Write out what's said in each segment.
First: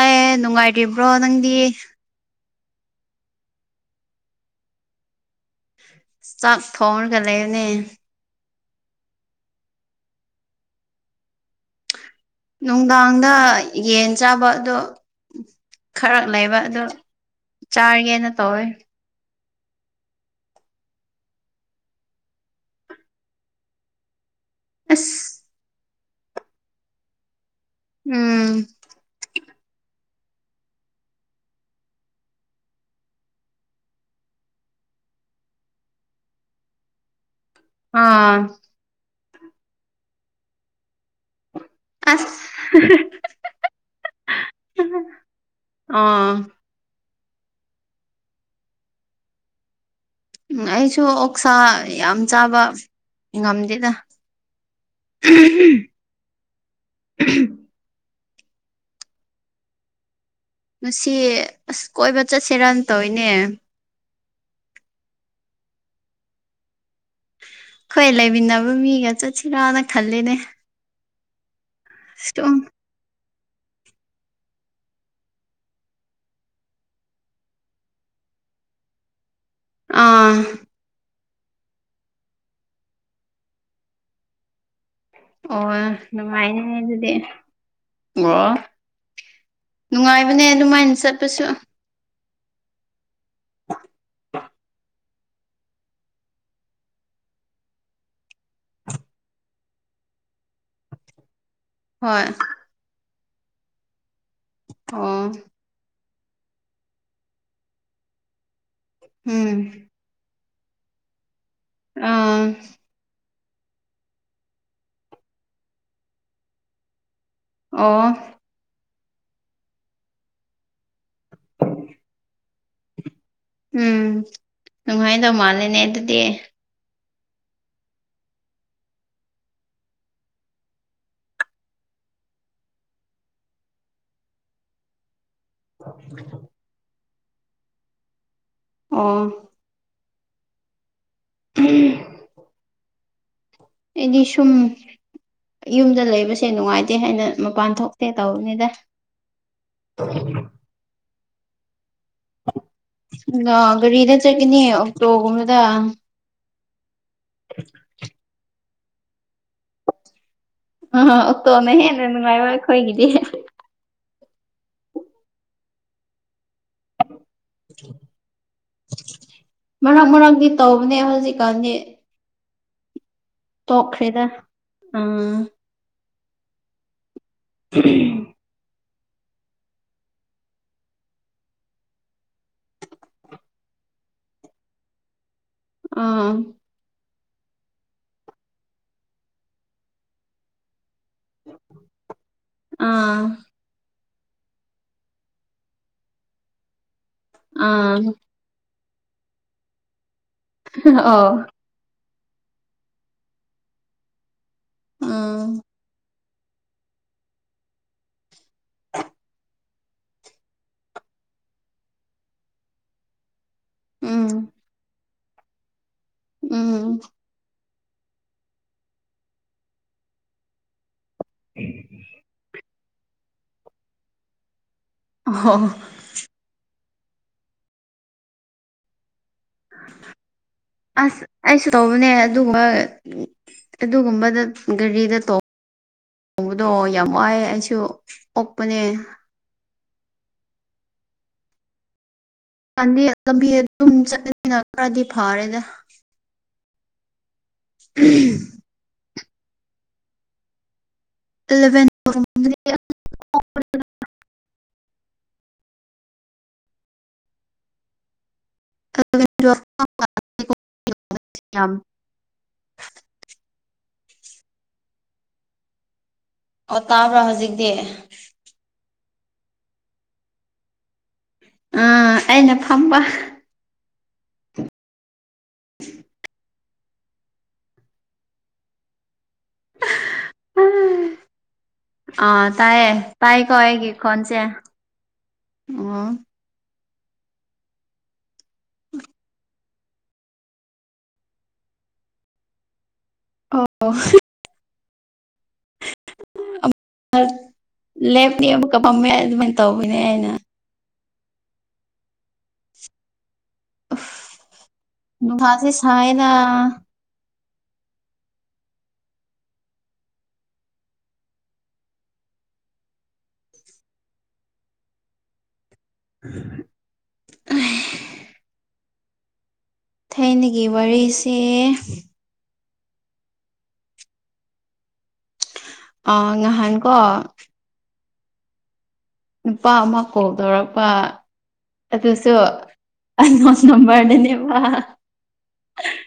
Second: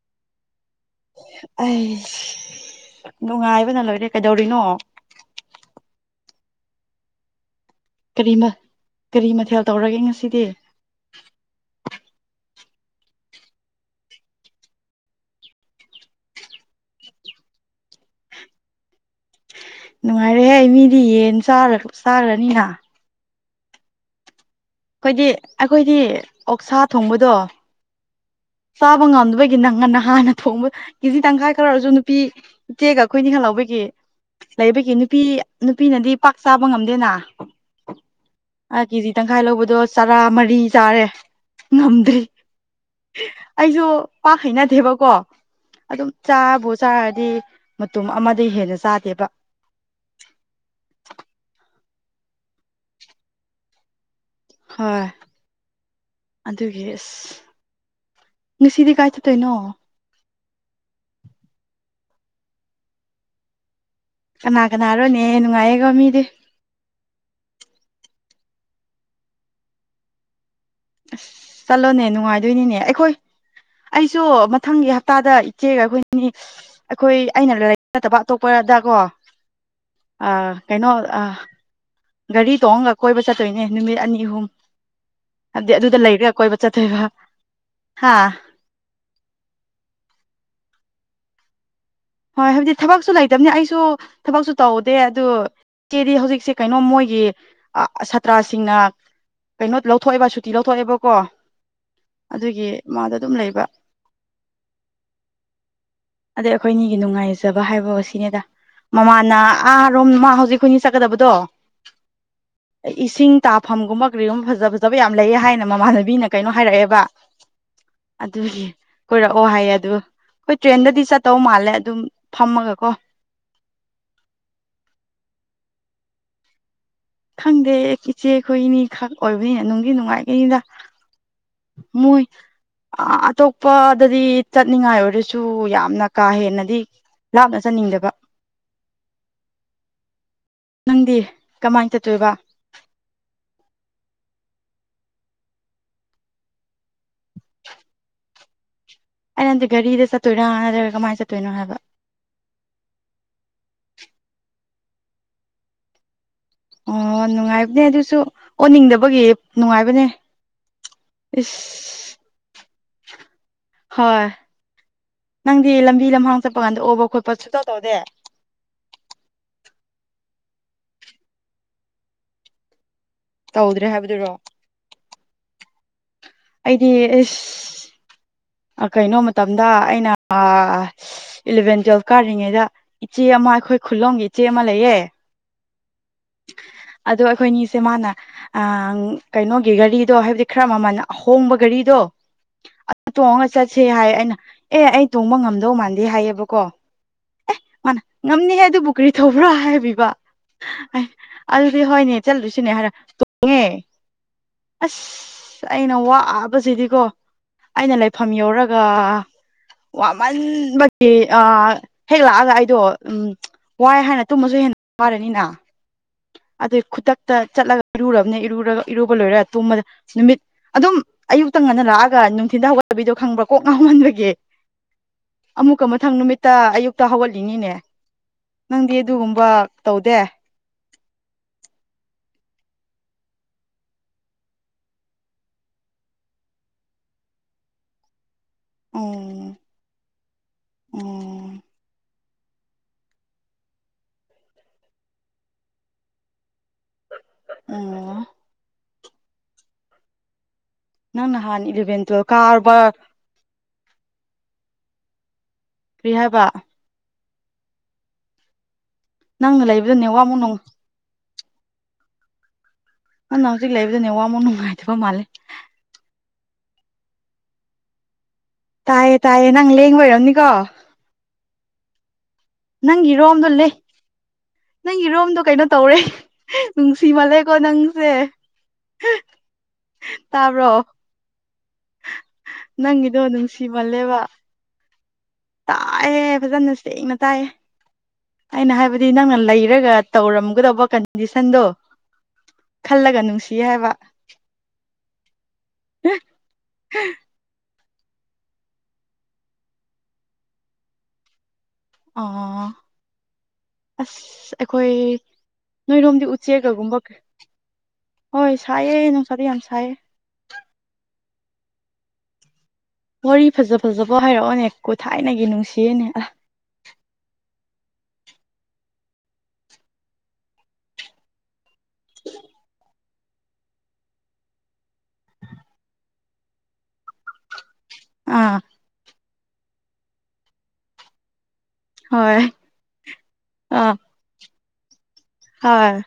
ꯑꯦ ꯅꯨꯡꯉꯥꯏ꯭ꯔꯤꯕ꯭ꯔꯣ ꯅꯪꯗꯤ ꯑꯩ ꯅꯨꯡꯉꯥꯏꯕꯅ ꯂꯣꯏꯔꯦ ꯀꯩꯗꯧꯔꯤꯅꯣ ꯆꯞ ꯐꯅꯒ ꯂꯩꯦꯅꯦ ꯀꯔꯤ ꯀꯔꯤ ꯃꯊꯦꯜ ꯇꯧꯔꯒꯦ ꯉꯁꯤꯗꯤ ꯅꯨꯡꯗꯥꯡꯗ ꯌꯦꯟ ꯆꯥꯕ ꯑꯗꯣ ꯈꯔ ꯂꯩꯕ ꯑꯗꯨ ꯆꯥꯒꯦꯅ ꯇꯧꯋꯦ ꯅꯨꯡꯉꯥꯏꯔꯦꯍꯦ ꯃꯤꯗꯤ ꯌꯦꯟ ꯆꯥꯈ꯭ꯔꯅꯤꯅ ꯍꯥꯏꯣꯏꯗꯤ ꯑꯁ ꯑꯩꯈꯣꯏꯗꯤ ꯑꯣꯛꯁꯥ ꯊꯣꯡꯕꯗꯣ ꯎꯝ ꯆꯥꯕ ꯉꯝꯗꯕꯒꯤ ꯅꯪ ꯉꯟꯅ ꯍꯥꯟꯅ ꯊꯣꯡꯕ ꯀꯦꯖꯤ ꯇꯪꯈꯥꯏ ꯈꯔ ꯑꯣꯏꯔꯁꯨ ꯅꯨꯄꯤ ꯏ ꯆꯦꯒ ꯑꯩꯈꯣꯏꯅꯤ ꯈ ꯂꯥꯎꯧꯕꯒꯤ ꯂꯩꯕꯒꯤ ꯅꯨꯄꯤ ꯅꯨꯄꯤꯅꯗꯤ ꯄꯥꯛ ꯆꯥꯕ ꯉꯝꯗꯦꯅ ꯑꯥ ꯀꯦꯖꯤ ꯇꯪꯈꯥꯏ ꯂꯧꯕꯗꯣ ꯆꯔꯥ ꯃꯔꯤ ꯇꯥꯔꯦ ꯉꯝꯗꯦ ꯑꯁ ꯑꯩꯁꯨ ꯄꯥꯛ ꯍꯩꯅꯗꯦꯕꯀꯣ ꯑꯗꯨꯝ ꯑꯥ ꯆꯥꯕ ꯆꯥꯔ ꯗꯤ ꯃꯇꯨꯝ ꯑꯃꯗ ꯍꯦꯟꯅ ꯆꯥꯗꯦꯕ ꯎꯝ ꯑꯩꯁꯨ ꯑꯣꯛꯁꯥ ꯌꯥꯝ ꯆꯥꯕ ꯉꯝꯗꯦꯗ ꯍꯣꯏ ꯑꯗꯨꯒꯤ ꯅꯁꯤꯗꯤ ꯀꯥꯏ ꯆ ꯇꯦ ꯅꯣ ꯉꯁꯤ ꯑꯁ ꯀꯣꯏꯕ ꯆꯠꯁꯦ ꯔꯟ ꯇꯧꯤꯅꯦ ꯀꯅꯥ ꯀꯅꯥꯔꯣꯅꯦ ꯅꯨꯡꯉꯥꯏꯌꯦꯀ ꯃꯤꯗꯤ ꯑꯩꯈꯣꯏ ꯂꯩꯃꯤꯟꯅꯕ ꯃꯤꯒ ꯆꯠꯁꯤꯔꯥꯅ ꯈꯜꯂꯤꯅꯦ ꯑꯁ ꯆꯠꯂꯣꯅꯦ ꯁꯨꯝ ꯅꯨꯡꯉꯥꯏꯗꯣꯏꯅꯤꯅꯦ ꯑꯩꯈꯣꯏ [unintelligible] ꯑꯩꯁꯨ ꯃꯊꯪꯒꯤ ꯍꯞꯇꯥꯗ ꯏꯆꯦꯒ ꯑꯩꯈꯣꯏꯅꯤ ꯑꯩꯈꯣꯏ ꯑꯩꯅ ꯂꯥꯏꯛ ꯅꯠꯇꯕ ꯑꯇꯣꯞꯄꯗꯀꯣ ꯑꯥ ꯑ ꯀꯩꯅꯣ ꯑ ꯒꯥꯔꯤ ꯇꯣꯡꯑꯒ ꯀꯣꯏꯕ ꯆꯠꯇꯣꯏꯅꯦ ꯅꯨꯃꯤꯠ ꯑꯅꯤ ꯑꯍꯨꯝ ꯑꯣ ꯍꯥꯏꯕꯗꯤ ꯑꯗꯨꯗ ꯂꯩꯔꯒ ꯀꯣꯏꯕ ꯅꯨꯡꯉꯥꯏꯅꯦ ꯆꯠꯇꯣꯏꯕ ꯑꯗꯨꯗꯤ ꯍꯥ ꯣ ꯅꯨꯡꯉꯥꯏꯕꯅꯦ ꯑꯗꯨꯃꯥꯏꯅ ꯆꯠꯄꯁꯨ ꯍꯣꯏ ꯍꯥꯏꯕꯗꯤ ꯊꯕꯛꯁꯨ ꯂꯩꯇꯕꯅꯤ ꯑꯩꯁꯨ ꯊꯕꯛꯁꯨ ꯇꯧꯗꯦ ꯑꯗꯨ ꯏ ꯆꯦꯗꯤ ꯍꯧꯖꯤꯛꯁꯦ ꯀꯩꯅꯣꯝ ꯃꯣꯏ ꯑꯩ ꯁꯥꯇ꯭ꯔꯥꯁꯤꯡꯅ ꯀꯩꯅꯣ ꯂꯧꯊꯣꯛꯑꯦꯕ ꯁꯨꯇꯤ ꯂꯧꯊꯣꯛꯑꯦꯕꯀꯣ ꯍꯣꯏ ꯑꯗꯨꯒꯤ ꯃꯥꯗ ꯑꯗꯨꯝ ꯂꯩꯕ ꯑꯣ ꯑꯗꯩ ꯑꯩꯈꯣꯏꯅꯤꯒꯤ ꯅꯨꯡꯉꯥꯏꯖꯕ ꯍꯥꯏꯕ ꯑꯁꯤꯅꯦꯗ ꯃꯃꯥꯅ ꯎꯝ ꯑꯥꯔꯣꯝ ꯃꯥ ꯍꯧꯖꯤꯛ ꯑꯩꯈꯏꯅꯤ ꯆꯠꯀꯗꯕꯗꯣ ꯑꯥ ꯏꯁꯤꯡ ꯇꯥꯐꯝꯒꯨꯝꯕ ꯀꯔꯤꯒꯨꯝꯕ ꯐꯖ ꯐꯖꯕ ꯌꯥꯝ ꯂꯩꯑꯦ ꯍꯥꯏꯅ ꯃꯃꯥꯟꯅꯕꯤꯅ ꯀꯩꯅꯣ ꯍꯥꯏꯔꯛꯑꯦꯕ ꯑꯣ ꯑꯗꯨꯒꯤ ꯀꯣꯏꯔꯛꯑꯣ ꯍꯥꯏꯌꯦ ꯑꯗꯨ ꯑꯩꯈꯣꯏ ꯇ꯭ꯔꯦꯟꯗꯗꯤ ꯆꯠ ꯎꯝ ꯅꯉꯥꯏꯗ ꯃꯥꯅꯅꯦ ꯑꯗꯨ ꯗ ꯈꯪꯗꯦ ꯏꯆꯦꯈꯣꯏ ꯏꯅꯤ ꯈꯛ ꯑꯣꯏꯕꯅꯤꯅꯦ ꯅꯨꯡꯒꯤ ꯅꯨꯡꯉꯥꯏꯈꯩꯅꯤꯗ ꯃꯣꯏ ꯑꯇꯣꯞꯄꯗꯗꯤ ꯆꯠꯅꯤꯡꯉꯥꯏ ꯑꯣꯏꯔꯁꯨ ꯁꯨ ꯌꯥꯝꯅ ꯀꯥ ꯍꯦꯟꯅꯗꯤ ꯂꯥꯞꯅ ꯆꯟꯅꯤꯡꯗꯕ ꯑꯥ ꯅꯪꯗꯤ ꯀꯃꯥꯏ ꯆꯠꯇꯣꯏꯕ ꯑꯩꯗꯤ ꯁꯨꯝ ꯌꯨꯝꯗ ꯂꯩꯕꯁꯦ ꯅꯨꯡꯉꯥꯏꯇꯦ ꯍꯥꯏꯅ ꯃꯄꯥꯟ ꯊꯣꯛꯇꯦ ꯇꯧꯕꯅꯤꯗ ꯑ ꯅꯪꯗꯤ ꯒꯥꯔꯤꯗ ꯆꯠꯇꯣꯏꯔꯥ ꯅꯠꯇ꯭ꯔꯒ ꯀꯃꯥꯏꯅ ꯆꯠꯇꯣꯏꯅꯣ ꯍꯥꯏꯕ ꯑ ꯒꯥꯔꯤꯗ ꯆꯠꯈꯤꯅꯤ ꯑꯣꯛꯇꯣꯒꯨꯝꯕꯗ ꯑꯣ ꯅꯨꯡꯉꯥꯏꯕꯅꯦ ꯑꯗꯨꯁꯨ ꯑꯣꯟꯅꯤꯡꯗꯕꯒꯤ ꯅꯨꯡꯉꯥꯏꯕꯅꯦ ꯑ ꯑꯣꯇꯣꯅ ꯍꯦꯟꯅ ꯏꯁ ꯅꯨꯡꯉꯥꯏꯔꯣꯏ ꯑꯩꯈꯣꯏꯒꯤꯗꯤ ꯍꯣꯏ ꯅꯪꯗꯤ ꯂꯝꯕꯤ ꯂꯝꯍꯥꯡ ꯆꯠꯄ ꯀꯥꯟꯗ ꯑꯣꯕ ꯈꯣꯠꯄ ꯄꯁꯨ ꯇ ꯇꯗ ꯃꯔꯛ ꯃꯔꯪꯗꯤ ꯇꯧꯕꯅꯦ ꯍꯧꯖꯤꯛꯀꯥꯟꯗꯤ ꯇꯧꯗ꯭ꯔꯦ ꯇꯣꯈꯩꯗ ꯍꯥꯏꯕꯗꯨꯔꯣ ꯎꯝ ꯑꯩꯗꯤ ꯐꯔꯤ ꯏꯁ ꯀꯩꯅꯣ ꯃꯇꯝꯗ ꯑꯩꯅ ꯏꯂꯚꯦꯟ ꯇꯨꯋꯦꯜꯕ ꯀꯥꯔꯤꯉꯩꯗ ꯏꯆꯦ ꯑꯃ ꯑꯩꯈꯣꯏ ꯑꯩꯈꯣꯏ ꯈꯨꯂꯣꯡꯝꯒꯤ ꯏꯆꯦ ꯑꯃ ꯂꯩꯌꯦ ꯑꯥ ꯑꯗꯣ ꯑꯩꯈꯣꯏꯅꯤꯁꯦ ꯃꯥꯅ ꯑ ꯀꯩꯅꯣꯒꯤ ꯘꯔꯤꯗꯣ ꯍꯥꯏꯕꯗꯤ ꯈꯔ ꯃꯃꯜ ꯑꯍꯣꯡꯕ ꯘꯔꯤꯗꯣ ꯑꯗꯨ ꯑꯥ ꯇꯣꯡꯉꯒ ꯆꯠꯁꯦ ꯍꯥꯏ ꯑꯩ ꯑꯩꯅ ꯑꯦ ꯑꯩ ꯇꯣꯡꯕ ꯉꯝꯗꯧ ꯃꯥꯟꯗꯦ ꯍꯥꯏꯌꯦꯕꯀꯣ ꯑꯦ ꯃꯥꯅ ꯑꯥ ꯉꯝꯅꯤ ꯍꯥꯏ ꯑꯗꯨꯕꯨ ꯀꯔꯤ ꯊꯧꯕ꯭ꯔꯥ ꯍꯥꯏꯕꯤꯕ ꯑ ꯆꯠ ꯍꯣꯏꯅꯦ ꯆꯠꯂꯨꯁꯤꯅꯦ ꯍꯥꯏꯔ ꯇꯣꯡꯉꯦ ꯎꯝ ꯑꯁ ꯑꯩꯅ ꯋꯥ ꯆꯕꯁꯤꯗꯤꯀꯣ ꯑꯩꯅ ꯂꯩꯐꯝ ꯌꯧꯔꯒ ꯋꯥꯃꯟꯕꯒꯤ ꯑ ꯍꯦꯛ ꯂꯥꯛꯑꯒ ꯑꯩꯗꯣ ꯎꯝ ꯋꯥꯏ ꯍꯥꯏꯅ ꯇꯨꯝꯃꯁꯨ ꯎꯝ ꯍꯦꯟꯅ ꯋꯥꯔꯅꯤꯅ ꯑꯗꯨ ꯎꯝ ꯈꯨꯗꯛꯇ ꯆꯠꯂꯒ ꯏꯔꯨꯔꯕꯅꯤ ꯏꯔꯨꯔꯒ ꯏꯔꯨꯕ ꯂꯣꯏꯔ ꯇꯨꯝꯕꯗ ꯅꯨꯃꯤꯠ ꯑꯗꯨꯝ ꯑꯌꯨꯛꯇꯪ ꯉꯟꯅ ꯂꯥꯛꯑꯒ ꯅꯨꯡꯊꯤꯟ ꯍꯧꯒꯠ ꯕꯤꯗꯣ ꯈꯪꯕ꯭ꯔꯥ ꯀꯣꯛ ꯉꯥꯎꯍꯟꯕꯒꯤꯦ ꯑꯣ ꯑꯃꯨꯛꯀ ꯃꯊꯪ ꯅꯨꯃꯤꯠꯇ ꯑꯌꯨꯛ ꯛꯇ ꯍꯧꯒꯠꯂꯤꯉꯤꯅꯦ ꯅꯪꯗꯤ ꯑꯗꯨꯒꯨꯝꯕ ꯇꯧꯗꯦ ꯑꯁ ꯑꯩꯁꯨ ꯇꯧꯕꯅꯦ ꯑꯗꯨꯒ ꯑꯗꯨꯒꯨꯝꯕꯗ ꯒꯥꯔꯤꯗ ꯇ ꯎꯣꯡꯕꯗꯣ ꯌꯥꯝ ꯋꯥꯏꯦ ꯑꯩꯁꯨ ꯑꯣꯛꯄꯅꯦ ꯎꯝ ꯎꯝ ꯆꯥꯟꯗꯤ ꯂꯝꯕꯤ ꯑꯗꯨꯝ ꯆꯠꯂꯅꯤꯅ ꯈꯔꯗꯤ ꯐꯥꯔꯦꯗ ꯎꯝ ꯅꯪ ꯍꯥꯟ ꯑꯦꯂꯚꯦꯟ ꯏꯕꯇꯣ ꯀꯔꯕꯥꯔ ꯄ꯭ꯔꯤꯍꯕ ꯅꯪꯅ ꯂꯩꯕꯗ ꯅꯋꯥꯃꯨꯛ ꯅꯣꯡ ꯌꯥꯝꯝ ꯅꯅ ꯍꯧꯖꯤꯛ ꯂꯩꯕꯗꯨꯅꯦ ꯋꯥꯃꯨꯛ ꯅꯨꯡꯉꯥꯏꯇꯕ ꯃꯥꯜꯂꯦ ꯑꯣ ꯇꯥꯕ꯭ꯔꯣ ꯍꯧꯖꯤꯛꯇꯤ ꯇꯥꯏꯌꯦ ꯇꯥꯏꯌꯦ ꯅꯪ ꯂꯦꯡꯕ ꯑꯣꯏꯔꯝꯅꯤꯀꯣ ꯑ ꯅꯪꯒꯤꯔꯣꯝꯗꯣ ꯂꯩ ꯅꯪꯒꯤꯔꯣꯝꯗꯣ ꯀꯩꯅꯣ ꯇꯧꯔꯦ ꯅꯨꯡꯁꯤꯕꯂꯦꯀꯣ ꯅꯪꯁꯦ ꯇꯔꯣ ꯑ ꯇꯥꯏꯌꯦ ꯇꯥꯏ ꯀꯑꯦꯒ ꯀꯣꯟꯁꯦ ꯇꯥꯏꯑꯌꯦ ꯐꯖꯅ ꯁꯦꯡꯅ ꯇꯥꯏꯌꯦ ꯑꯩꯅ ꯍꯥꯏꯕꯗꯤ ꯅꯪꯅ ꯂꯩꯔꯒ ꯇꯧꯔꯝꯒꯗꯧꯕ ꯀꯟꯗꯤꯁꯟꯗꯣ ꯈꯜꯂꯒ ꯅꯨꯡꯁꯤ ꯍꯥꯏꯕ [unintelligible] ꯂꯦꯞꯅꯦꯕ ꯀꯄꯃꯦꯏ ꯑꯗꯨꯃꯥꯏꯅ ꯇꯧꯕꯅꯦ ꯑꯩꯅ ꯑꯥ ꯑꯁ ꯑꯩꯈꯣꯏ ꯅꯨꯡꯁꯥꯁꯦ ꯅꯣꯏꯔꯣꯝꯗꯤ ꯁꯥꯏꯅ ꯎ ꯎꯆꯦꯒꯒꯨꯝꯕ ꯀ ꯍꯣꯏ ꯁꯥꯏꯌꯦ ꯅꯨꯡꯁꯥꯗꯤ ꯌꯥꯝ ꯁꯥꯏꯌꯦ ꯋꯥꯔꯤ ꯐꯖ ꯐꯖꯕ ꯍꯥꯏꯔꯛꯑꯣꯅꯦ ꯀꯣ ꯊꯥꯏꯅꯒꯤ ꯅꯨꯡꯁꯤꯌꯦꯅꯦ ꯑ ꯊꯥꯏꯅꯒꯤ ꯋꯥꯔꯤꯁꯦ ꯑ ꯉꯍꯥꯟꯀꯣ ꯑꯥ ꯅꯨꯄꯥ ꯑꯃ ꯀꯣꯜ ꯇꯧꯔꯛꯄ ꯑꯗꯨꯁꯨ ꯍꯣꯏ ꯑ ꯑꯥ ꯅꯝꯕꯔꯗꯅꯦ ꯋꯥ ꯍꯣꯏ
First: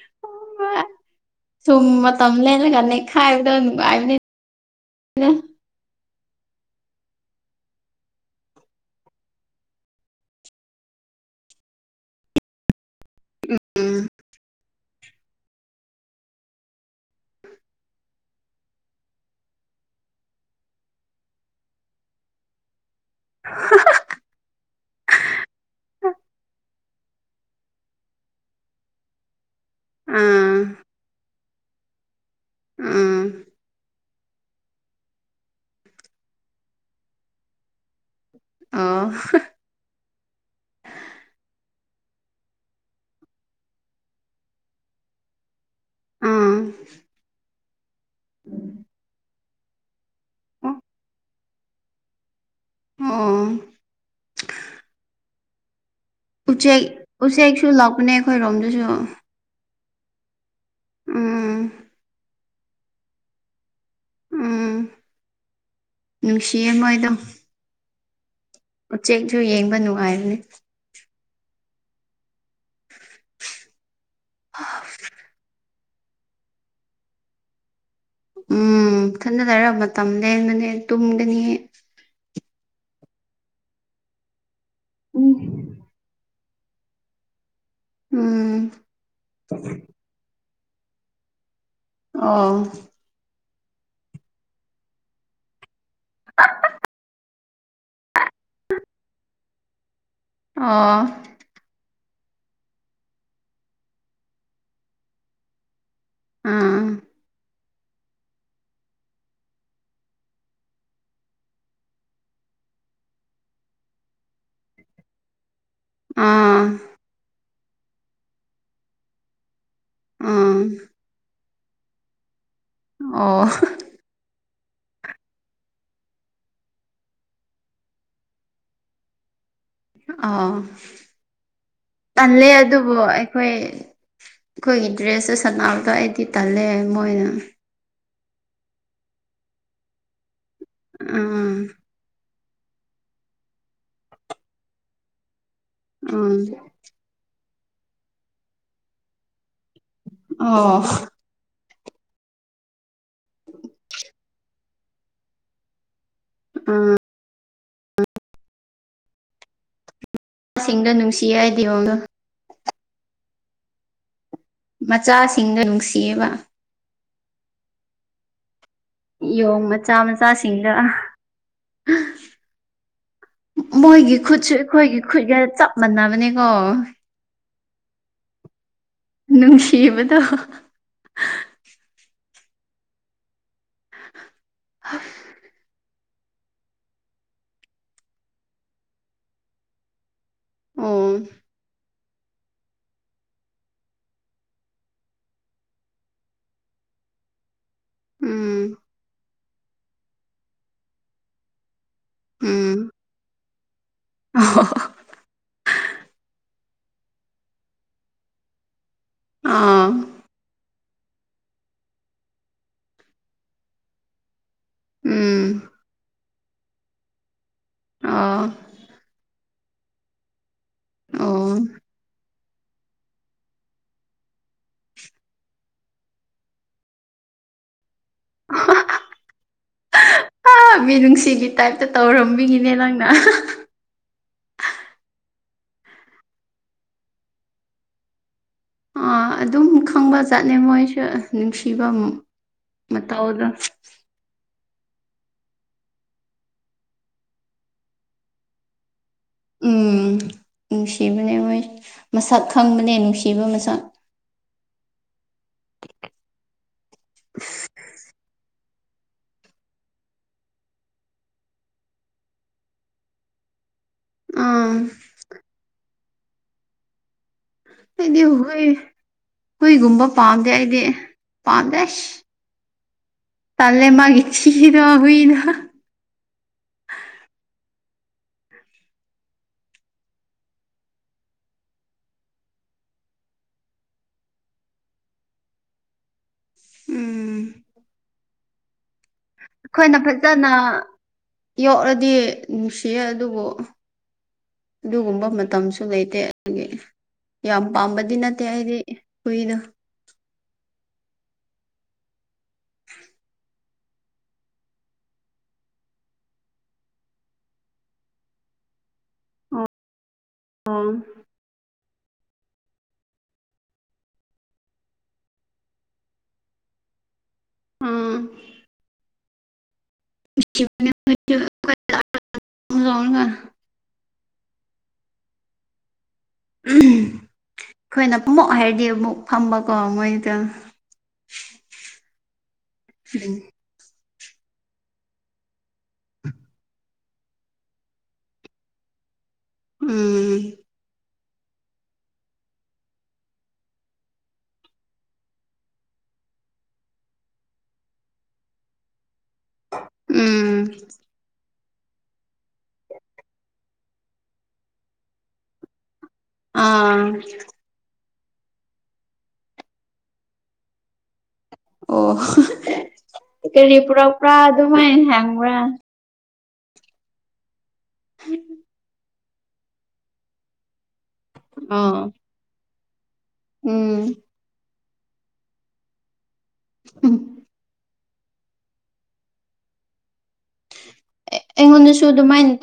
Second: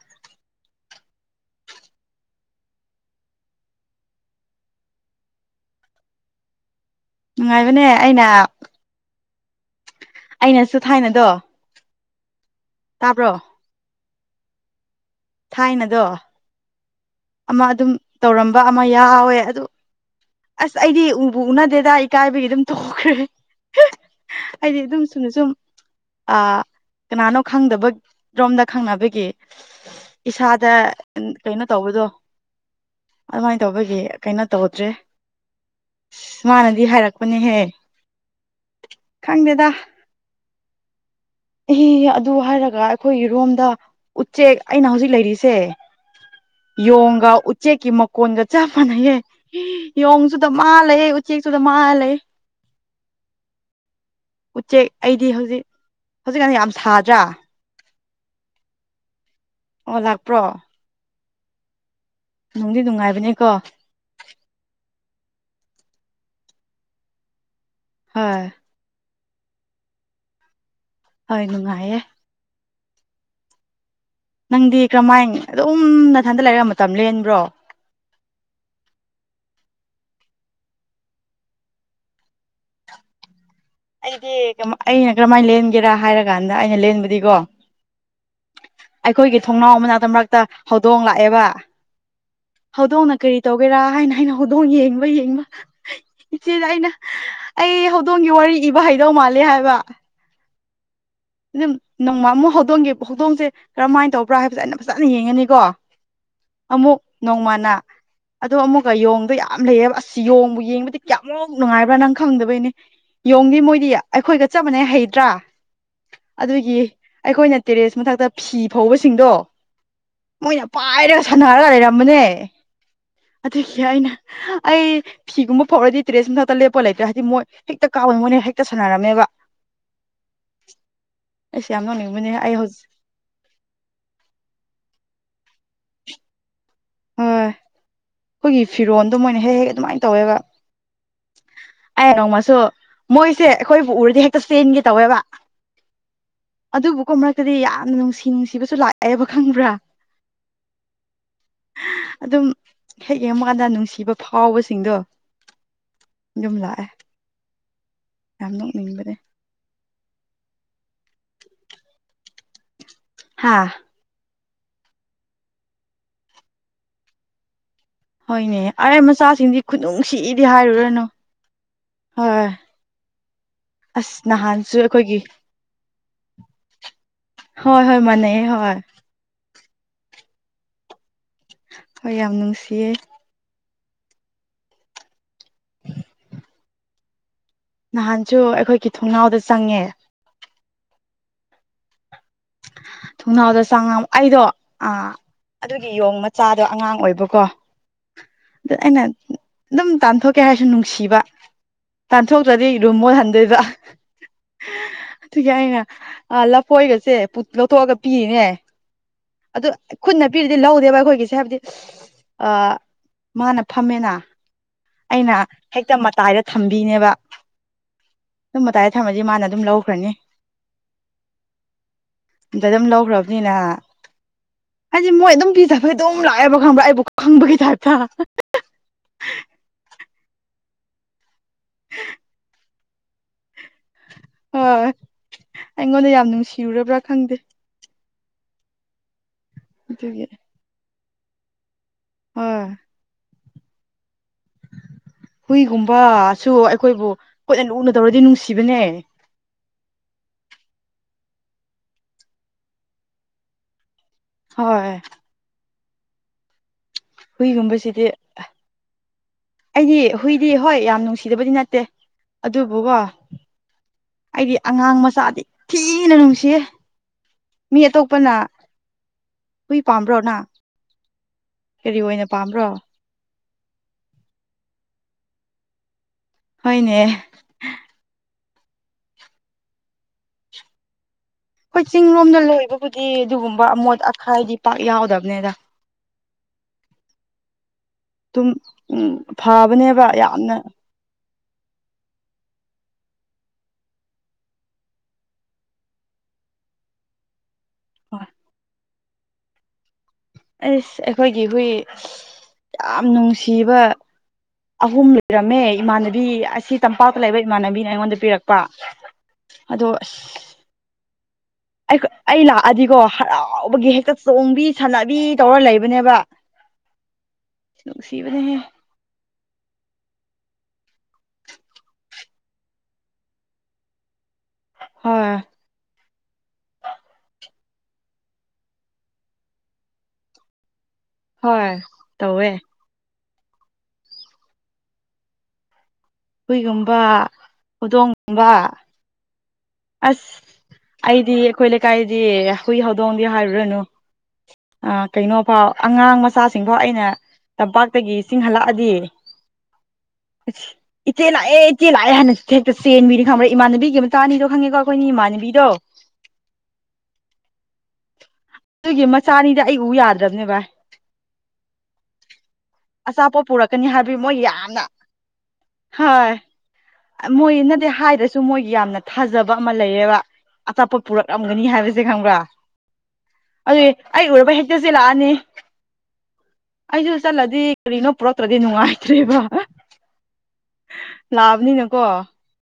ꯁꯨꯝ ꯃꯇꯝ ꯂꯩꯔꯒ ꯅꯦꯛ ꯈꯥꯏꯕꯗꯧ ꯥꯏꯕꯅꯤ ꯅꯨꯡꯉꯥꯏꯕꯅꯦ ꯑꯩꯅ ꯑꯩꯅꯁꯨ ꯊꯥꯏꯅꯗꯣ ꯇꯥꯕ꯭ꯔꯣ ꯎꯝ ꯊꯥꯏꯅꯗꯣ ꯑꯃ ꯑꯗꯨꯝ ꯇꯧꯔꯝꯕ ꯑꯃ ꯌꯥꯎꯋꯦ ꯑꯗꯨ ꯑꯁ ꯑꯩꯗꯤ ꯎꯕꯨ ꯎꯅꯗꯦꯗ ꯏꯀꯥꯏꯕꯒꯤ ꯑꯗꯨꯝ ꯇ ꯊꯣꯛꯈ꯭ꯔꯦ [inaudible] ꯑꯩꯗꯤ ꯑꯗꯨꯝ ꯁꯨꯝ ꯁꯨꯝ ꯑ ꯀꯅꯥꯅꯣ ꯈꯪꯗꯕ ꯔꯣꯝꯗ ꯈꯪꯅꯕꯒꯤ ꯑꯥ ꯏꯁꯥꯗ ꯀꯩꯅꯣ ꯇꯧꯕꯗꯣ ꯎꯝ ꯑꯗꯨꯃꯥꯏꯅ ꯇꯧꯕꯒꯤ ꯀꯩꯅꯣ ꯇꯧꯗ꯭ꯔꯦ ꯑ ꯃꯥꯅꯗꯤ ꯍꯥꯏꯔꯛꯄꯅꯦꯍꯦ ꯑꯣ ꯈꯪꯗꯦꯗ [inaudible] ꯏꯍ ꯑꯗꯨ ꯍꯥꯏꯔꯒ ꯑꯩꯈꯣꯏꯒꯤꯔꯣꯝꯗ ꯎꯆꯦꯛ ꯑꯩꯅ ꯍꯧꯖꯤꯛ ꯂꯩꯔꯤꯁꯦ ꯑꯥ ꯌꯣꯒꯥ ꯎꯆꯦꯛꯀꯤ ꯃꯀꯣꯟꯒ ꯆꯞ ꯃꯅꯌꯦꯦ ꯌꯦꯣꯡꯁꯨꯗ ꯃꯥꯂꯌꯦꯦ ꯎꯆꯦꯛꯁꯨꯗ ꯃꯥꯂ ꯑꯣ ꯎꯆꯦꯛ ꯑꯩꯗꯤ ꯍꯧꯖꯤꯛ ꯍꯧꯖꯤꯛꯀꯥꯟ ꯌꯥꯝ ꯎꯆꯦꯛ ꯁꯥꯗ꯭ꯔꯥ ꯎꯆꯦꯛꯁꯨ ꯂꯥꯛꯄꯅꯦ ꯑꯩꯈꯣꯏꯔꯣꯝꯗꯁꯨ ꯑꯣ ꯂꯥꯛꯄ꯭ꯔꯣ ꯎꯝ ꯅꯨꯡꯗꯤ ꯅꯨꯡꯉꯥꯏꯕꯅꯦꯀꯣ ꯎꯝ ꯅꯨꯡꯁꯤꯌꯦꯃꯣꯏꯗꯝ ꯍꫭꯏ ꯎꯆꯦꯛꯁꯨ ꯌꯦꯡꯕ ꯅꯨꯡꯉꯥꯏꯔꯅꯦ ꯍꯣꯏ ꯅꯨꯡꯉꯥꯏꯌꯦꯦ ꯅꯪꯗꯤ ꯀꯔꯝꯍꯥꯏ ꯑꯗꯨꯝ ꯅꯊꯟꯗ ꯂꯩꯔꯛ ꯃꯇꯝ ꯂꯦꯟꯕ꯭ꯔꯣ ꯎꯝ ꯊꯟꯅꯗꯔꯕ ꯃꯇꯝ ꯂꯅꯅꯦ ꯇꯨꯝꯒꯅꯤ ꯑꯩꯗꯤ ꯑꯩꯅ ꯎꯝ ꯀꯔꯝꯍꯥꯏꯅ ꯂꯦꯟꯒꯦꯔꯥ ꯍꯥꯏꯔ ꯀꯥꯟꯗ ꯑꯩꯅ ꯂꯦꯟꯕꯗꯤꯀꯣ ꯎꯝ ꯑꯩꯈꯣꯏꯒꯤ ꯊꯣꯡꯅꯥꯎ ꯃꯅꯥꯛꯇ ꯃꯔꯛꯇ ꯍꯧꯗꯣꯡ ꯂꯥꯛꯑꯦꯕ ꯑꯣ ꯍꯧꯗꯣꯡꯅ ꯀꯔꯤ ꯇꯧꯒꯦꯔꯥ ꯍꯥꯏꯅ ꯑꯩꯅ ꯍꯧꯗꯣꯡ ꯌꯦꯡꯕ ꯌꯦꯡꯕ ꯏꯆꯦꯗ ꯑꯩꯅ ꯑꯩ ꯍꯧꯗꯣꯡꯒꯤ ꯋꯥꯔꯤ ꯏꯕ ꯍꯩꯗꯧ ꯃꯥꯜꯂꯦ ꯍꯥꯏꯕ ꯑꫭ ꯑꯗꯨꯝ ꯅꯣꯡꯃ ꯑꯃꯨꯛ ꯍꯧꯗꯣꯡꯒꯦ ꯍꯧꯗꯣꯡꯁꯦ ꯀꯔꯝꯍꯥꯏꯅ ꯇꯧꯕ꯭ꯔꯥ ꯍꯥꯏꯕꯁꯦ ꯑꯩꯅ ꯐꯖꯅ ꯌꯦꯡꯉꯅꯤꯀꯣ ꯑꯥ ꯑꯃꯨꯛ ꯅꯣꯡꯃꯅ [inaudible] ꯑꯗꯣ ꯑꯃꯨꯛꯀ ꯌꯦꯣꯡꯗꯣ ꯌꯥꯝ ꯂꯩꯌꯦꯕ ꯑꯁ ꯌꯣꯡꯕꯨ ꯌꯦꯡꯕꯗꯤ ꯀꯌꯥꯃꯨꯛ ꯅꯨꯡꯉꯥꯏꯕ꯭ꯔꯥ ꯅꯪ ꯈꯪꯗꯕꯩꯅꯦ ꯌꯣꯡꯗꯤ ꯃꯣꯏꯗꯤ ꯑꯩꯈꯣꯏꯒ ꯆꯕꯅꯦ ꯍꯩꯇ꯭ꯔꯥ ꯑꯥ ꯑꯗꯨꯒꯤ ꯑꯩꯈꯣꯏꯅ ꯇꯦꯔꯦꯁ ꯃꯊꯛꯇ ꯐꯤ ꯐꯧꯕꯁꯤꯡꯗꯣ ꯑꯥ ꯃꯣꯏꯅ ꯄꯥꯏꯔꯒ ꯁꯥꯟꯅꯔꯒ ꯂꯩꯔꯝꯕꯅꯦ ꯑꯣ ꯑꯗꯨꯒꯤ ꯑꯩꯅ ꯑꯩ ꯐꯤꯒꯨꯝꯕ ꯐꯥꯎꯔꯗꯤ ꯇ꯭ꯔꯦꯁ ꯃꯊꯛꯇ ꯂꯦꯞꯄ ꯂꯩꯇ꯭ꯔꯦ ꯍꯥꯏꯗꯤ ꯃꯣꯏ ꯍꯦꯛꯇ ꯀꯥꯕꯅꯤ ꯃꯣꯏꯅ ꯍꯦꯛꯇ ꯁꯥꯟꯅꯔꯝꯃꯦꯕ ꯑꯥ ꯑꯩꯁ ꯌꯥꯝ ꯅꯣꯛꯅꯤꯡꯕꯅꯦ ꯄꯜꯂꯦ ꯑꯩ ꯍꯧꯖꯤꯛ ꯑꯗꯨꯕꯨ ꯑꯩꯈꯣꯏ ꯑꯩꯈꯣꯏꯒꯤ ꯗ꯭ꯔꯦꯁ ꯁꯅꯥꯎꯗꯣ ꯑꯩꯗꯤ ꯇꯜꯂꯦ ꯃꯣꯏꯅ ꯍꯣꯏ ꯑꯩꯈꯣꯏꯒꯤ ꯐꯤꯔꯣꯟꯜꯗꯣ ꯃꯣꯏꯅ ꯍꯦꯛ ꯍꯦꯛ ꯑꯗꯨꯃꯥꯏꯅ ꯇꯧꯋꯦꯕ ꯎꯝ ꯑꯩ ꯅꯃ ꯁꯣ ꯃꯣꯏꯁꯦ ꯑꯩꯈꯣꯏꯕꯨ ꯎꯔꯗꯤ ꯍꯦꯛꯇ ꯆꯦꯟꯒꯦ ꯇꯧꯋꯦꯕ ꯑꯥ ꯗꯤ ꯌꯥꯝꯅ ꯅꯨꯡꯁꯤ ꯅꯨꯡꯁꯤꯕꯁꯨ ꯂꯥꯛꯑꯦꯕ ꯈꯪꯕ꯭ꯔꯥ ꯑ ꯑꯗꯨꯝ ꯍꯦꯛ ꯌꯦꯡꯉꯀꯥꯟꯗ ꯅꯨꯡꯁꯤꯕ ꯐꯥꯎꯕꯁꯤꯡꯗꯣ ꯖꯨꯝꯂꯥ ꯑꯦ ꯎꯝ ꯌꯥꯝ ꯅꯣꯛꯅꯤꯡꯕꯅꯦ ꯑꯁꯤꯡꯗ ꯅꯨꯡꯁꯤ ꯌꯥꯏꯗꯤꯑꯣꯡꯅ ꯍꯥꯥ ꯃꯆꯥꯁꯤꯡꯗ ꯅꯨꯡꯁꯤꯌꯦꯕ ꯍꯣꯏꯅꯦ ꯑꯩ ꯃꯆꯥꯁꯤꯡꯗꯤ ꯌꯣꯡ ꯃꯆꯥ ꯈꯨꯅꯨꯡꯁꯤꯗꯤ ꯃꯆꯥꯁꯤꯡꯗ ꯍꯥꯏꯔꯨꯔꯅꯨ ꯍꯣꯏ ꯑꯁ ꯃꯣꯏꯒꯤ ꯈꯨꯠꯁꯨ ꯅꯍꯥꯟꯁꯨ ꯑꯩꯈꯣꯏꯒꯤ ꯈꯨꯠꯒ ꯆꯞ ꯃꯥꯟꯅꯕꯅꯦꯀꯣ ꯍꯣꯏ ꯍꯣꯏ ꯃꯅꯦ ꯍꯣꯏ ꯅꯨꯡꯁꯤꯕꯗꯣ ꯍꯣꯏ ꯌꯥꯝ ꯅꯨꯡꯁꯤꯌꯦ ꯍ ꯅꯍꯥꯟꯁꯨ ꯑꯩꯈꯣꯏꯒꯤ ꯊꯣꯡꯅꯥꯎꯗ ꯆꯪꯉꯦ ꯑꯣ ꯊꯣꯡꯅꯥꯎꯗ ꯆꯥꯡꯉꯥꯡ ꯑꯩꯗꯣ ꯑꯥ ꯑꯗꯨꯒꯤ ꯌꯣꯡ ꯃꯆꯥꯗꯣ ꯑꯉꯥꯡ ꯑꯣꯏꯕꯀꯣ ꯎꯝ ꯑꯗꯨ ꯑꯩꯅ ꯑꯗꯨꯝ ꯇꯥꯟꯊꯣꯛꯀꯦ ꯍꯥꯏꯔꯁꯨ ꯅꯨꯡꯁꯤꯕ ꯇꯥꯟꯊꯣꯛꯇ꯭ꯔꯗꯤ ꯎꯝ ꯑꯗꯨꯝ ꯃꯣꯠꯍꯟꯗꯣꯏꯕ ꯑꯣ ꯑꯗꯨꯒꯤꯩꯅ ꯍꯣꯏꯒꯁꯦ ꯂꯧꯊꯣꯛꯑꯒ ꯄꯤꯔꯤꯅꯦ ꯑꯗꯨ ꯑꯥ ꯈꯨꯠꯅ ꯄꯤꯔꯗꯤ ꯂꯧꯗꯦꯕ ꯑꯩꯈꯣꯏꯒꯤꯁꯦ ꯍꯥꯏꯕꯗꯤ ꯑ ꯃꯥꯅ ꯐꯝꯃꯦꯅ ꯑꯩꯅ ꯎꯝ ꯍꯦꯛꯇ ꯃꯇꯥꯏꯗ ꯊꯝꯕꯤꯅꯦꯕ ꯑꯣ ꯑꯗꯨꯝ ꯃꯇꯥꯏꯗ ꯊꯝꯃꯁꯤ ꯃꯥꯥꯟꯅ ꯑꯗꯨꯝ ꯂꯧꯈ꯭ꯔꯅꯤ ꯑꯣ ꯑꯗꯩ ꯑꯗꯨꯝ ꯂꯧꯈ꯭ꯔꯕꯅꯤꯅ ꯍꯥꯏꯗꯤ ꯃꯣꯏ ꯑꯗꯨꯝ ꯄꯤꯖꯐꯩ ꯑꯗꯨꯝ ꯂꯥꯛꯑꯦꯕ ꯈꯪꯕ꯭ꯔꯥ ꯑꯩꯕꯨ ꯈꯪꯕꯒꯤ ꯑ ꯑ ꯃꯤ ꯅꯨꯡꯁꯤꯒꯤ ꯇꯥꯏꯞꯇ ꯇꯧꯔꯝꯕꯤꯒꯤꯅꯦ ꯅꯪꯅ ꯍꫭꯏ ꯑꯩꯉꯣꯟꯗ ꯌꯥꯝ ꯅꯨꯡꯁꯤꯔꯨꯔꯕ꯭ꯔꯥ ꯈꯪꯗꯦ ꯑꯗꯨꯝ ꯈꯪꯕ ꯑꯗꯨꯒꯤ ꯆꯥꯠꯅꯤ ꯃꯣꯏꯁꯨ ꯅꯨꯡꯁꯤꯕ ꯍꯣꯏ ꯃꯇꯧꯗ ꯍꯨꯏꯒꯨꯝꯕꯁꯨ ꯑꯩꯈꯣꯏꯕꯨ ꯀꯣꯏꯅ ꯂꯨꯅ ꯇꯧꯔꯗꯤ ꯅꯨꯡꯁꯤꯕꯅꯦ ꯎꯝ ꯅꯨꯡꯁꯤꯕꯅꯦ ꯃꯣꯏ ꯃꯁꯛ ꯈꯪꯕꯅꯦ ꯅꯨꯡꯁꯤꯕ ꯃꯁꯛ ꯍꯣꯏ ꯍꯨꯏꯒꯨꯝꯕꯁꯤꯗꯤ ꯑꯩꯗꯤ ꯍꯨꯏꯗꯤ ꯍꯣꯏ ꯌꯥꯝ ꯅꯨꯡꯁꯤꯗꯕꯗꯤ ꯅꯠꯇꯦ ꯑꯗꯨꯕꯨꯀꯣ ꯑꯩꯗꯤ ꯑꯥ ꯑꯉꯥꯡ ꯃꯆꯥꯗꯤ ꯊꯤꯅ ꯅꯨꯡꯁꯤꯌꯦ ꯃꯤ ꯑꯇꯣꯞꯄꯅ ꯍꯨꯏ ꯍꯣꯏꯒꯨꯝꯕ ꯄꯥꯝꯕ꯭ꯔꯣ ꯅꯪ ꯄꯥꯝꯗꯗꯤ ꯀꯔꯤ ꯄꯥꯝꯗꯁ ꯑꯣꯏꯅ ꯄꯥꯝꯕ꯭ꯔꯣ ꯇꯜꯂꯤ ꯃꯥꯒꯤ ꯊꯤꯗꫭ ꯍꯣꯏꯅꯦ ꯑꯩꯈꯣꯏ ꯆꯤꯡ ꯂꯣꯝꯗ ꯂꯣꯏꯕꯕꯨꯗꯤ ꯑꯗꯨꯒꯨꯝꯕ ꯑꯃꯣꯠ ꯑꯀꯥꯏꯗꯤ ꯄꯥꯛ ꯌꯥꯎꯗꯕꯅꯦꯗ ꯎꯝ ꯑꯗꯨꯝ ꯎ ꯑꯩꯈꯣꯏꯅ ꯐꯕꯅꯦꯕ ꯐꯖꯅ ꯌꯥꯝꯅ ꯌꯣꯛꯂꯗꯤ ꯅꯨꯡꯁꯤꯌꯦ ꯑꯗꯨꯕꯨ ꯑꯗꯨꯒꯨꯝꯕ ꯃꯇꯝꯁꯨ ꯂꯩꯇꯦ ꯑꯗꯨꯒꯤ ꯌꯥꯝ ꯄꯥꯝꯕꯗꯤ ꯅꯠꯇꯦ ꯍꯥꯏꯗꯤ ꯀꯨꯏꯗꯣ ꯑꯁ ꯑꯩꯈꯣꯏꯒꯤ ꯍꯨꯏ ꯌꯥꯝ ꯅꯨꯡꯁꯤꯕ [unintelligible] ꯑꯍꯨꯝ ꯂꯩꯔꯝꯃꯦ ꯏꯃꯥꯟꯅꯕꯤ ꯑꯁꯤ ꯇꯝꯄꯥꯛꯇ ꯂꯩꯕ ꯏꯃꯥꯟꯅꯕꯤꯅ ꯑꯩꯉꯣꯟꯗ ꯄꯤꯔꯛꯄ꯭ꯔ ꯑꯗ ꯑꯥ ꯑꯩ ꯑꯩ ꯂꯥꯛꯑꯗꯤꯀꯣ ꯍꯔꯥꯎꯕꯒꯤ ꯍꯦꯛꯇ ꯆꯣꯡꯕꯤ ꯁꯥꯟꯅꯕꯤ ꯇꯧꯔ ꯂꯩꯕꯅꯦꯕ [unintelligible] ꯎꯝ ꯅꯨꯡꯁꯤꯕꯅꯦ ꯒ ꯍꯣꯏ ꯑꯩꯈꯣꯏꯅ ꯐꯝꯃꯛ ꯍꯥꯏꯔꯗꯤ ꯑꯃꯨꯛ ꯐꯝꯕꯀꯣ ꯃꯣꯏꯗ ꯍꯣꯏ ꯇꯧꯋ ꯎ ꯍꯨꯏꯒꯨꯝꯕ ꯍꯧꯗꯣꯡꯒꯨꯝꯕ ꯑꯁ ꯎꯝ ꯑꯩꯗꯤ ꯑꯩꯈꯣꯏ ꯂꯩꯀꯥꯏꯗꯤ ꯍꯨꯏ ꯍꯧꯗꯣꯡꯗꯤ ꯍꯥꯏꯔꯨꯔꯅꯨ ꯑ ꯀꯩꯅꯣꯐꯥꯎ ꯑꯉꯥꯡ ꯃꯆꯥꯁꯤꯡꯐꯣ ꯑꯩꯅ ꯇꯝꯄꯥꯛꯇꯒꯤ ꯆꯤꯡꯍꯜꯂꯛꯑꯗꯤ ꯎꯝ ꯆꯦꯜ ꯂꯥꯛꯑꯦ ꯏ ꯆꯦꯜ ꯂꯥꯛꯑꯦ ꯍꯥꯏꯅ ꯍꯦꯛꯇ ꯆꯦꯟꯕꯤꯅꯤ ꯈꯪꯕ꯭ꯔꯦ ꯏꯃꯥꯟꯅꯕꯤꯒꯤ ꯃꯆꯥꯅꯤꯗꯣ ꯈꯪꯉꯦꯀꯣ ꯑꯩꯈꯣꯏꯒꯤ ꯏꯃꯥꯟꯅꯕꯤꯗꯣ ꯑꯥ ꯑꯗꯨꯒꯤ ꯃꯆꯥꯅꯤꯗꯤ ꯑꯩ ꯎ ꯌꯥꯗ꯭ꯔꯕꯅꯦ ꯚꯥꯏ ꯑꯆꯥꯄꯣꯠ ꯑꯣ ꯄꯨꯔꯛꯀꯅꯤ ꯦꯔꯤꯄꯨꯔꯥ ꯍꯥꯏꯕꯒꯤ ꯄꯨꯔꯥ ꯃꯣꯏ ꯌꯥꯝꯅ ꯑꯗꯨꯃꯥꯏ ꯍꯦꯡ꯭ꯔꯥ ꯍꯣꯏ ꯃꯣꯏꯅꯗꯤ ꯍꯥꯏꯗꯁꯨ ꯃꯣꯏꯒꯤ ꯌꯥꯝꯅ ꯊꯥꯖꯕ ꯑꯃ ꯂꯩꯌꯦꯕ ꯑꯇꯣꯞꯄ ꯄꯨꯔꯛꯂꯝꯒꯅꯤ ꯑꯣ ꯍꯥꯏꯕꯁꯦ ꯈꯪꯕ꯭ꯔꯥ ꯑꯗꯨ ꯎꯝ ꯑꯩ ꯎꯔꯕ ꯍꯦꯛꯇꯁꯤ ꯂꯥꯛꯑꯅꯤ ꯑꯩꯁꯨ ꯆꯠꯂꯗꯤ ꯀꯔꯤꯅꯣ ꯄꯨꯔꯛꯇ꯭ꯔꯗꯤ ꯅꯨꯡꯉꯥꯏꯇ꯭ꯔꯦꯕ ꯂꯥꯛꯑꯕꯅꯤꯅꯀꯣ ꯑꯩꯉꯣꯟꯗꯁꯨ ꯑꯗꯨꯃꯥꯏꯅ